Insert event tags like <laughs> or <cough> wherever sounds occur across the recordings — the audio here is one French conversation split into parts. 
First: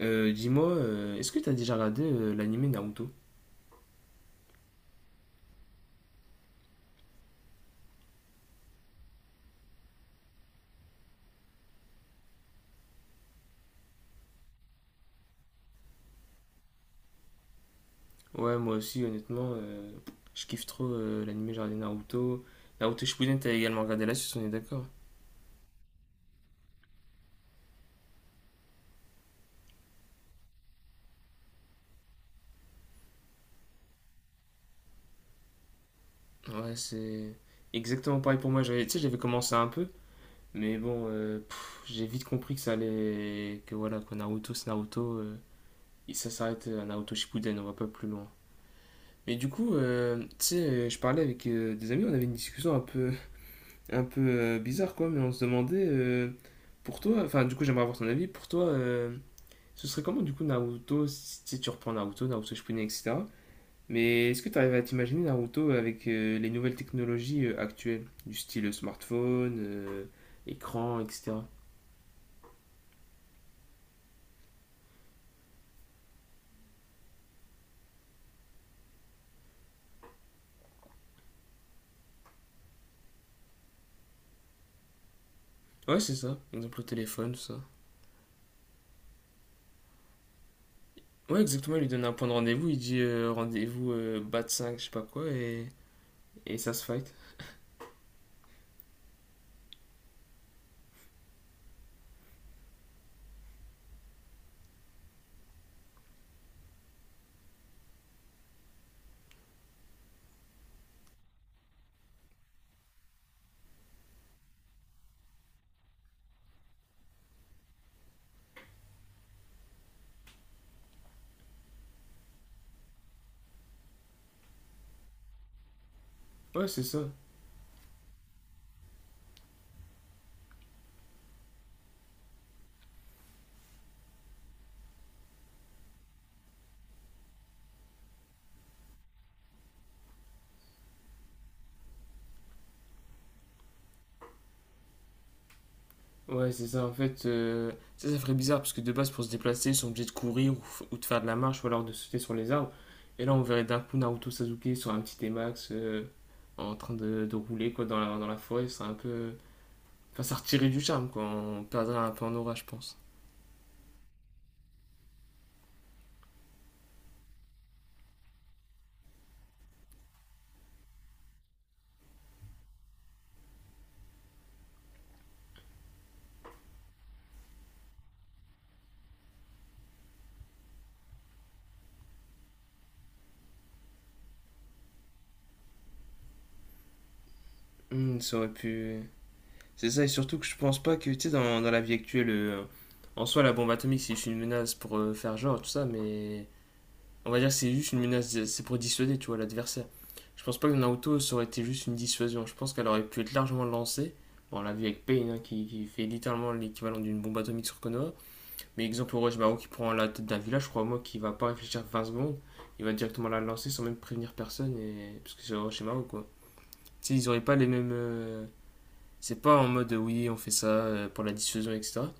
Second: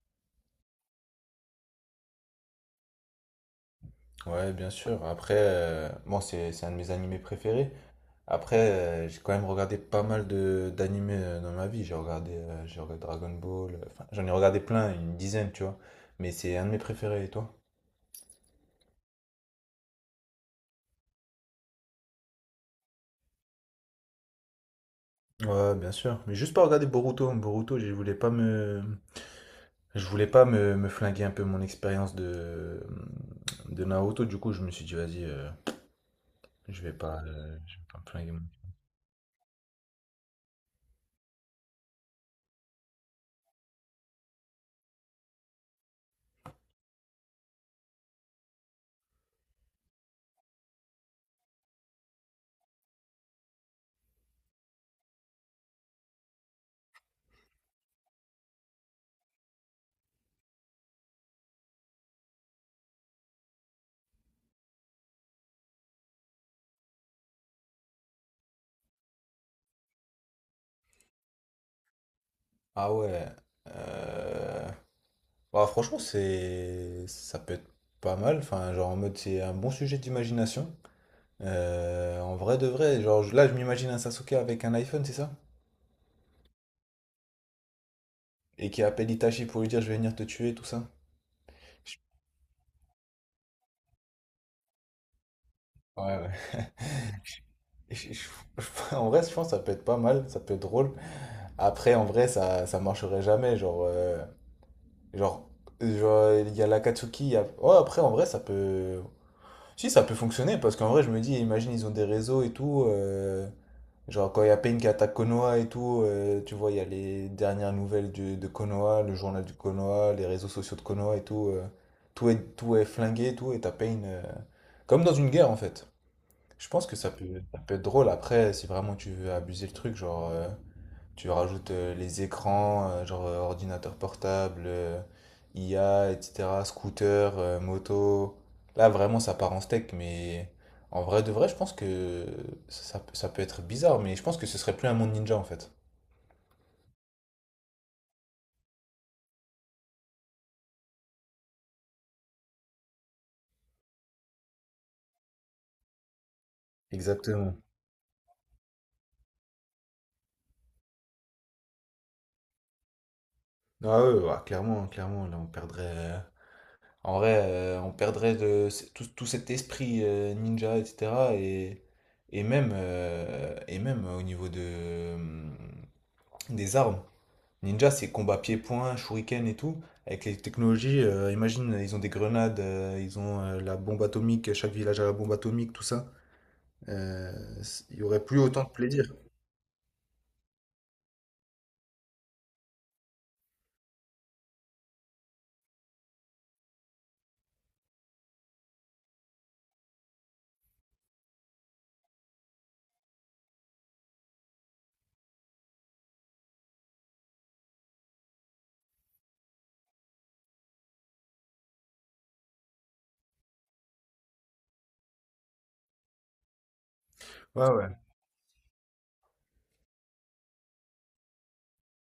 Dis-moi, est-ce que t'as déjà regardé l'anime Naruto? Ouais, bien sûr. Après, bon, c'est un de mes animés préférés. Après, j'ai quand même regardé pas mal de d'animés dans ma vie. J'ai regardé Dragon Ball. Enfin, j'en ai regardé plein, une dizaine, tu vois. Mais c'est un de mes préférés, et toi? Ouais, moi aussi, honnêtement, je kiffe trop l'anime, j'ai regardé Naruto. Naruto Shippuden, t'as également regardé la suite, on est d'accord? Ouais, bien sûr. Mais juste pas regarder Boruto. Boruto, je voulais pas me, me flinguer un peu mon expérience de Naruto. Du coup, je me suis dit, vas-y, Ouais, c'est je vais pas me exactement pareil flinguer. pour moi. J'avais, tu sais, j'avais commencé un peu, mais bon, j'ai vite compris que ça allait, que voilà, quoi, Naruto, c'est Naruto, et ça s'arrête à Naruto Shippuden, on va pas plus loin. Mais du coup, tu sais, je parlais avec des amis, on avait une discussion un peu, un peu bizarre, quoi, mais on se demandait, pour toi, enfin, du coup, j'aimerais avoir ton avis, pour toi, ce serait comment, du coup, Naruto, si tu reprends Naruto, Naruto Shippuden, etc. Mais est-ce que tu arrives à t'imaginer Naruto avec les nouvelles technologies actuelles, du style smartphone, écran, etc. Ah ouais. Euh... Bah, franchement, c'est ça peut être pas mal. Enfin, genre en mode, c'est un bon sujet d'imagination. En vrai de vrai, genre là, je m'imagine un Sasuke avec un iPhone, c'est ça? Ouais, c'est ça, exemple le téléphone, tout ça. Et qui appelle Itachi pour lui dire je vais venir te tuer, tout ça. Ouais, exactement, il lui Je- donne un point de rendez-vous, il dit rendez-vous bat 5, je sais pas quoi, et, Ouais, ouais. et ça se fight. <laughs> Et en vrai, je pense que ça peut être pas mal, ça peut être drôle. Après, en vrai, ça marcherait jamais. Genre, genre, il y a l'Akatsuki. Ouais, après, en vrai, ça peut. Si, ça peut fonctionner, parce qu'en vrai, je me dis, imagine, ils ont des réseaux et tout, genre, quand il y a Pain qui attaque Konoha et tout, tu vois, il y a les dernières nouvelles de Konoha, le journal du Konoha, les réseaux sociaux de Konoha et tout. Tout est flingué et tout, et t'as Pain, comme dans une guerre, en fait. Ouais, Je c'est pense que ça. Ça peut être drôle après, si vraiment tu veux abuser le truc. Tu rajoutes les écrans, ordinateur portable, IA, etc., scooter, moto. Là, vraiment, ça part en steak, mais en vrai de vrai, je pense que ça peut être bizarre, mais je pense que ce serait plus un monde ninja en fait. Ouais, c'est ça. En fait, ça, ça ferait bizarre parce que de base, pour se déplacer, ils sont obligés de courir ou de faire de la marche ou alors de sauter sur les arbres. Et là, on verrait d'un coup Naruto Sasuke sur un petit T-Max en train de Exactement. rouler quoi, dans la forêt. C'est un peu... Enfin, ça retirait du charme quoi. On perdrait un peu en aura, je pense. Ah ouais, ouais, clairement, clairement, là On perdrait tout, tout cet esprit ninja, etc. Et même, et même au niveau des armes. Ninja, c'est combat pied-point, shuriken et tout. Avec les technologies, imagine, ils ont des grenades, ils ont la bombe atomique, chaque village a la bombe atomique, tout ça. Il y Hmm, aurait ça plus aurait autant de pu. plaisir. C'est ça, et surtout que je pense pas que, tu sais, dans la vie actuelle, en soi, la bombe atomique, c'est juste une menace pour faire genre, tout ça, mais on va dire que c'est juste une menace, c'est pour dissuader, tu vois, l'adversaire. Je pense pas que Naruto, ça aurait été juste une dissuasion. Je pense qu'elle aurait pu être largement lancée. Bon, on l'a vu avec Pain, hein, qui fait littéralement l'équivalent d'une bombe atomique sur Konoha. Mais exemple, Orochimaru qui prend la tête d'un village, crois-moi, qui va pas réfléchir 20 secondes. Il va directement la lancer sans même prévenir personne, et... parce que c'est Orochimaru, quoi. Tu sais, ils auraient pas les Ouais, ouais. mêmes... C'est pas en mode, oui, on fait ça pour la dissuasion, etc.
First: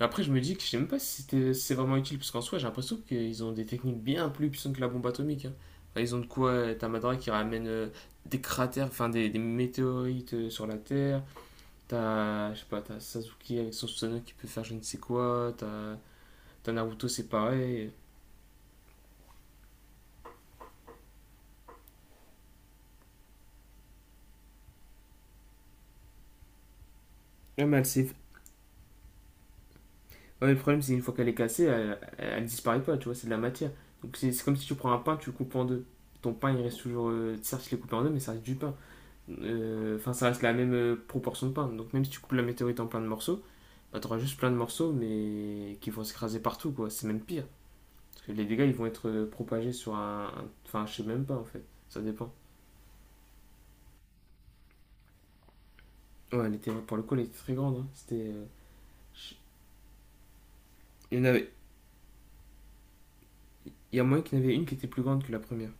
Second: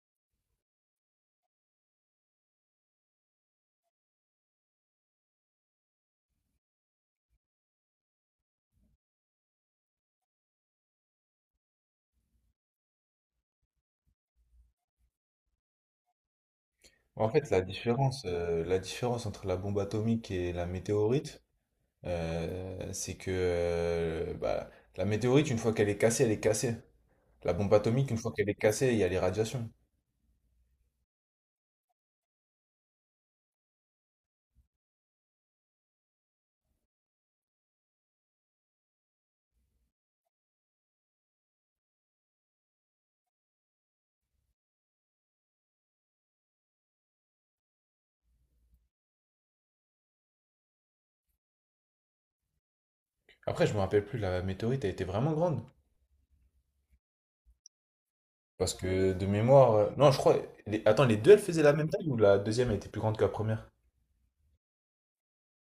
Après, je me dis que je sais même pas si c'est vraiment utile, parce qu'en soi, j'ai l'impression qu'ils ont des techniques bien plus puissantes que la bombe atomique, hein. Enfin, ils ont de quoi. T'as Madara qui ramène des cratères, enfin des météorites sur la Terre. T'as, je sais pas, t'as Sasuke avec son Susanoo qui peut faire je ne sais quoi. T'as Naruto, c'est En fait, pareil. La différence entre la bombe atomique et la météorite, euh, c'est que euh, bah, la météorite, une fois qu'elle est cassée, elle est cassée. La Ouais, bombe atomique, une fois qu'elle est cassée, il y a les radiations. ouais, le problème, c'est une fois qu'elle est cassée, elle disparaît pas, tu vois, c'est de la matière. Donc c'est comme si tu prends un pain, tu le coupes en deux. Ton pain, il reste toujours. Certes, il est coupé en deux, mais ça reste du pain. Enfin, ça reste la même proportion de pain. Donc, même si tu coupes la météorite en plein de morceaux, bah, t'auras juste plein de morceaux, mais qui vont s'écraser partout, quoi. C'est même pire. Parce que les dégâts, ils vont être propagés sur un... Enfin, je sais même pas, en fait. Ça dépend. Après, je me rappelle plus, la météorite, elle était vraiment grande. Ouais, elle était, pour le coup, elle était très grande, hein. C'était... Parce que de mémoire. Non, je crois. Attends, les Il y en deux, elles avait. faisaient la même taille ou la deuxième elle était plus grande que la première? Il y a moyen qu'il y en avait une qui était plus grande que la première.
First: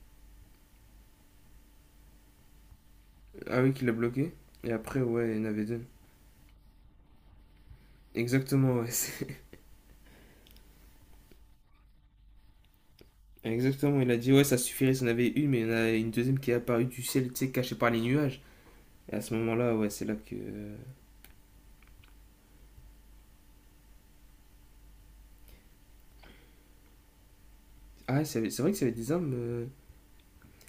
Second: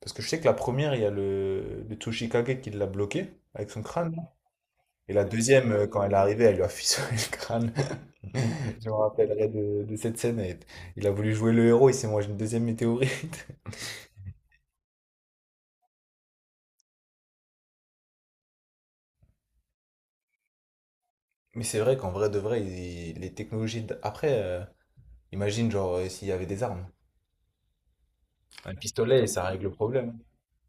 Parce que je sais que la première, il y a le Tsuchikage qui l'a bloqué Ah avec oui, son qu'il l'a crâne. Là. bloquée. Et après, Et la ouais, il y en avait deuxième, deux. Quand elle est arrivée, elle lui a <laughs> fissuré le crâne. Exactement, <laughs> Je ouais. <laughs> me rappellerai de cette scène. Elle- Il a voulu jouer le héros, il s'est mangé une deuxième météorite. <laughs> Exactement, il a dit, ouais, ça suffirait s'il y en avait une, mais il y en a une deuxième qui est apparue du ciel, tu sais, cachée par les nuages. Et à ce moment-là, ouais, c'est là que... Mais c'est vrai qu'en vrai de vrai, les technologies. Après, imagine, genre, s'il y avait des armes. Ah, c'est vrai Un que ça avait des pistolet, armes. ça règle le problème.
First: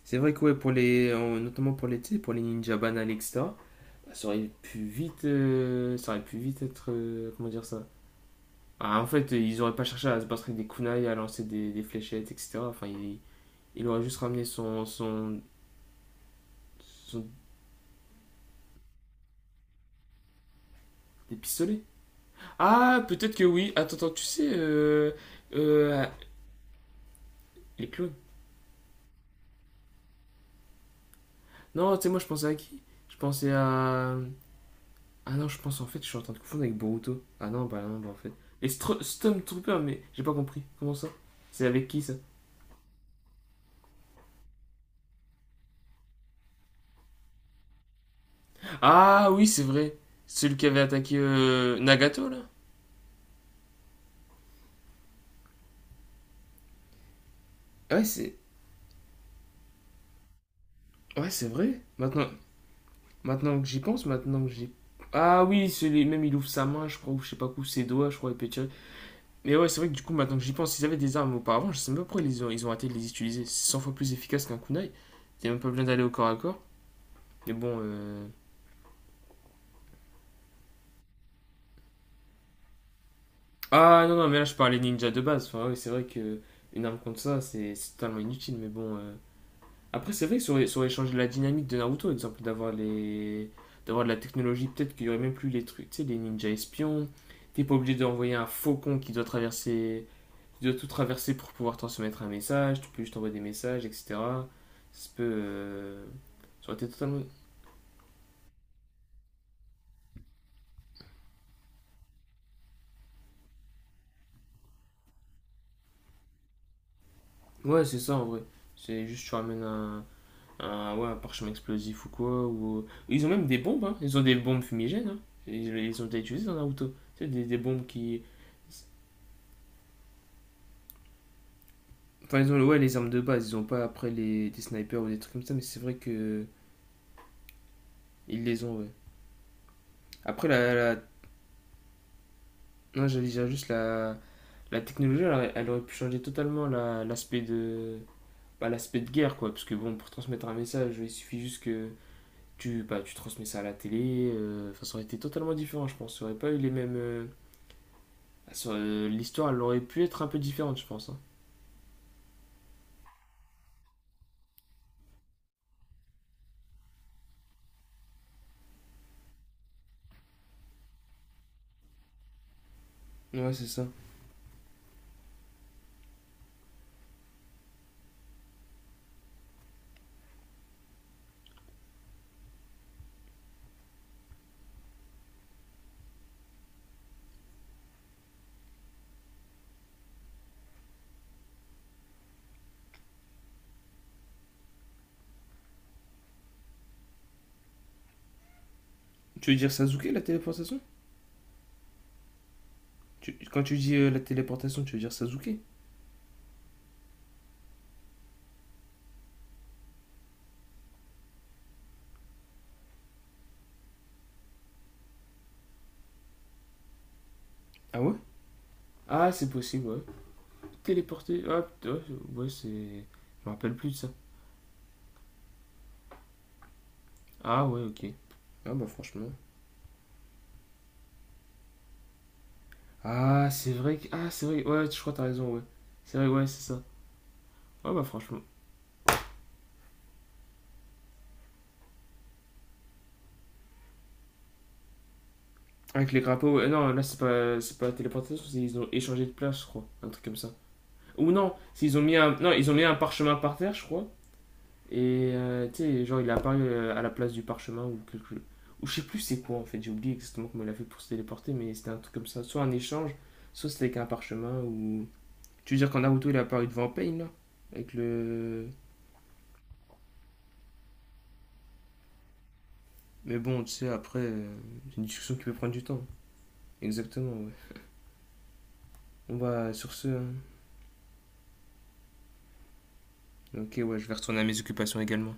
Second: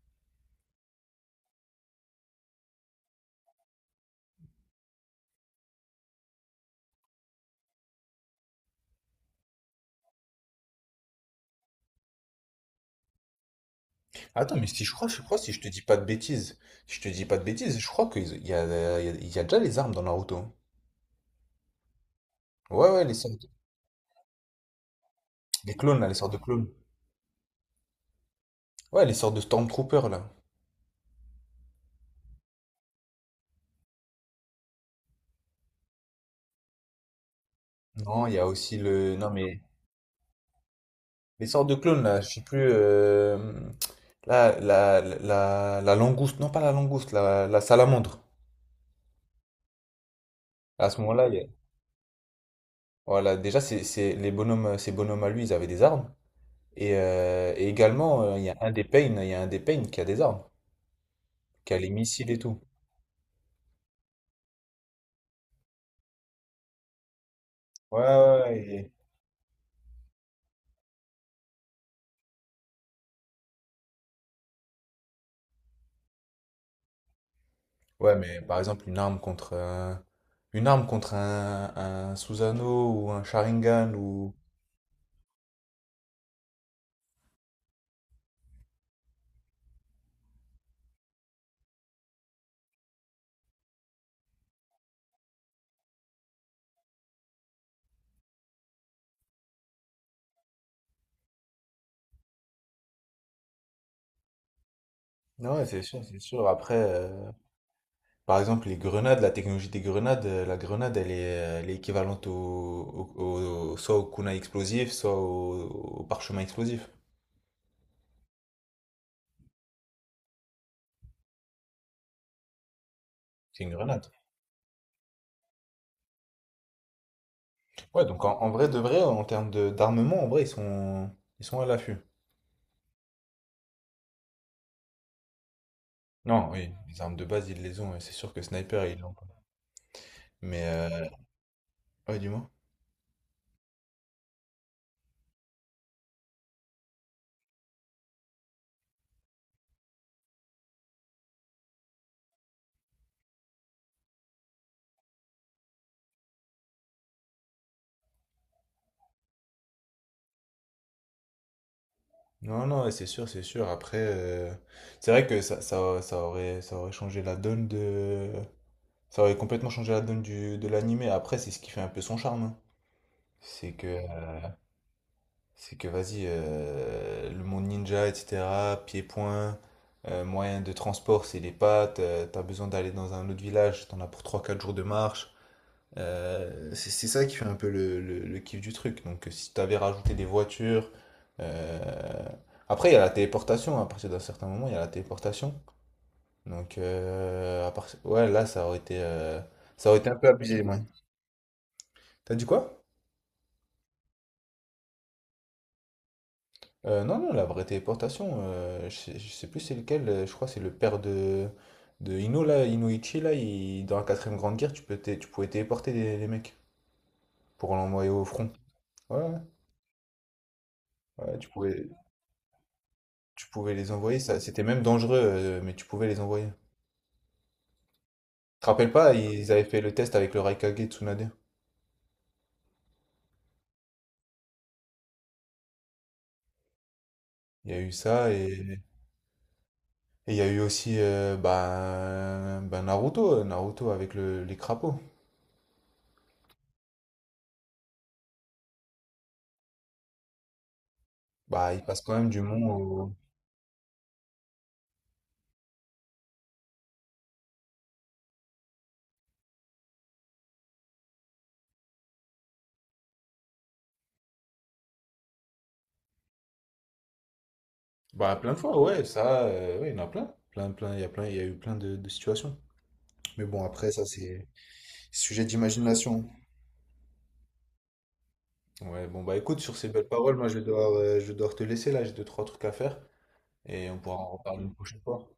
C'est vrai que ouais, notamment pour les, tu sais, pour les ninja banals, etc. Ça aurait pu vite être, comment dire ça? Ah, en fait, ils auraient pas cherché à se battre avec des kunai, à lancer des fléchettes, etc. Enfin, il aurait juste ramené Attends, mais si je crois, si je te dis son- pas de bêtises, je crois qu'il y a déjà les armes dans Naruto. Hein. des pistolets. Ouais, Ah, ouais, peut-être que oui. Attends, attends, tu sais, les clones, euh, là, les sortes de clones. les clones. Ouais, les sortes de Stormtroopers, là. Non, tu sais, moi, je pensais à qui? Je pensais à... Ah non, je pense en fait, je suis en train de confondre avec Boruto. Ah non, bah non, bah en Non, fait... il y a Et aussi le... Non, mais... Stormtrooper, mais j'ai pas compris. Comment ça? Les C'est sortes de avec qui clones, ça? là, je sais plus... Là, la langouste, non pas la langouste, la salamandre. Ah oui, c'est vrai. Celui qui avait À ce attaqué moment-là, Nagato là. voilà, déjà, les bonhommes, ces bonhommes à lui, ils avaient des armes. Et Ouais, également, c'est il y a un des Pain qui a des armes, ouais, c'est qui a vrai. les Maintenant missiles et tout. maintenant que j'y pense, maintenant que j'y... Ah oui, celui même il ouvre sa main, je crois ou je sais pas quoi, ses Ouais, doigts, je crois il peut ouais, tirer. ouais, Mais ouais, c'est vrai que du coup maintenant que j'y pense, ils avaient des armes auparavant, je sais même pas pourquoi ils ont arrêté de les utiliser. C'est 100 fois plus efficace qu'un kunai. Il y a même pas besoin d'aller au corps à corps. Mais bon... Ouais, mais par exemple, une arme contre un Susanoo ou un Sharingan Ah non, non, ou... mais là je parlais ninja de base. Enfin, ouais, c'est vrai que une arme contre ça, c'est totalement inutile. Mais bon, après, c'est vrai que ça aurait changé la dynamique de Naruto, exemple, d'avoir les... d'avoir de la technologie. Peut-être qu'il y aurait même plus les trucs, tu sais, les ninjas espions. T'es pas obligé d'envoyer un faucon qui doit traverser, qui doit tout traverser pour pouvoir transmettre un message. Tu peux juste envoyer des messages, etc. Ça peut... Non, ouais, c'est sûr, c'est sûr. Ça Après, aurait été totalement... par exemple, les grenades, la technologie des grenades, la grenade, elle est équivalente soit au kunai explosif, soit au parchemin explosif. Ouais, c'est ça en vrai. C'est juste tu ramènes un... ouais, un parchemin explosif ou quoi. Ou... Ils ont même des C'est une bombes, hein. grenade. Ils ont des bombes fumigènes, hein. Ils ont été utilisées dans Naruto. Tu sais, des bombes Ouais, qui... donc en vrai, de vrai, en termes d'armement, en vrai, ils sont à l'affût. Enfin, ils ont ouais, les armes de base, ils ont pas après les, des snipers ou des trucs comme ça, mais c'est vrai que Non, oui, les armes de base, ils les ont, ouais, c'est sûr que ils les ont, sniper, ouais. ils l'ont. Pas. Après, Mais, la... la... euh, ouais, dis-moi. Non, j'allais dire juste la technologie, elle, elle aurait pu changer totalement l'aspect de... bah, l'aspect de guerre, quoi. Parce que bon, pour transmettre un message, il suffit juste que bah, tu transmets ça à la télé. Enfin, ça aurait été totalement différent, je pense. Ça aurait pas eu les mêmes... L'histoire, elle aurait pu être un peu différente, je pense, hein. Non, non, ouais, c'est sûr, c'est sûr. Après, c'est vrai que ça aurait changé la donne de... Ça aurait complètement changé la donne de l'animé. Après, c'est ce qui fait un peu son charme. Hein. Ouais, c'est C'est ça. que, c'est que vas-y, le monde ninja, etc., pieds-poings, moyen de transport, c'est les pattes. T'as besoin d'aller dans un autre village, t'en as pour trois quatre jours de marche. C'est ça qui fait un peu le kiff du truc. Donc, si tu avais rajouté des voitures. Euh, Après, il y a la téléportation. À partir d'un certain moment, il y a la téléportation. Donc, ouais, là, Tu veux dire ça aurait Sasuke, été un la peu abusé. téléportation? Ouais. T'as dit quoi? Quand tu dis la téléportation, tu veux dire Sasuke? Non, non, la vraie téléportation, je sais plus c'est lequel. Je crois que c'est le père de Ino, là, Inoichi, là. Dans la quatrième grande guerre, tu pouvais téléporter les mecs pour Ah l'envoyer ouais. au front. Ah, Ouais, c'est possible, ouais. ouais, Téléporter, Tu ah, pouvais. putain, ouais, ouais, c'est... Tu Je me rappelle pouvais plus les de ça. envoyer, ça, c'était même dangereux, mais tu pouvais les envoyer. Tu Ah, ouais, ok. te Ah bah rappelles pas, franchement. ils avaient fait le test avec le Raikage Tsunade. Ah, c'est vrai que... Ah, c'est vrai. Ouais, je crois que t'as raison, ouais. C'est vrai, ouais, c'est ça. Il y a eu Ouais, bah, ça franchement. et il y a eu aussi Naruto avec les crapauds. Avec les grappins, ouais. Non, là, c'est pas la téléportation, c'est ils ont échangé de place, je crois. Un truc comme ça. Ou non, Bah, c'est il ils ont passe mis quand même un, du non, mont ils ont mis un au... parchemin par terre, je crois. Et tu sais, genre, il est apparu à la place du parchemin ou quelque... Ou je sais plus c'est quoi en fait, j'ai oublié exactement comment il a fait pour se téléporter, mais c'était un truc comme ça. Soit un échange, soit c'était avec un parchemin ou... Tu veux dire qu'en Naruto il est apparu devant Pain là? Avec Bah, plein de le... fois, ouais, ça, ouais, il y en a plein. Il y a plein, il y a eu plein de situations. Mais Mais bon, bon, tu sais, après, ça, après, c'est c'est une discussion qui sujet peut prendre du temps. d'imagination. Exactement, ouais. Ouais, bon, bah On écoute, va sur ces sur ce, belles hein. paroles, moi, je vais devoir te laisser là, j'ai deux, trois trucs à faire Ok, et ouais, on je vais pourra en retourner à mes reparler une occupations prochaine fois. également.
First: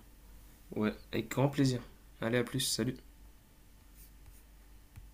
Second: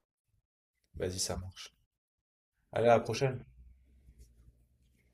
Ouais, Vas-y, avec ça grand marche. plaisir. Allez, à plus, Allez, salut. à la prochaine.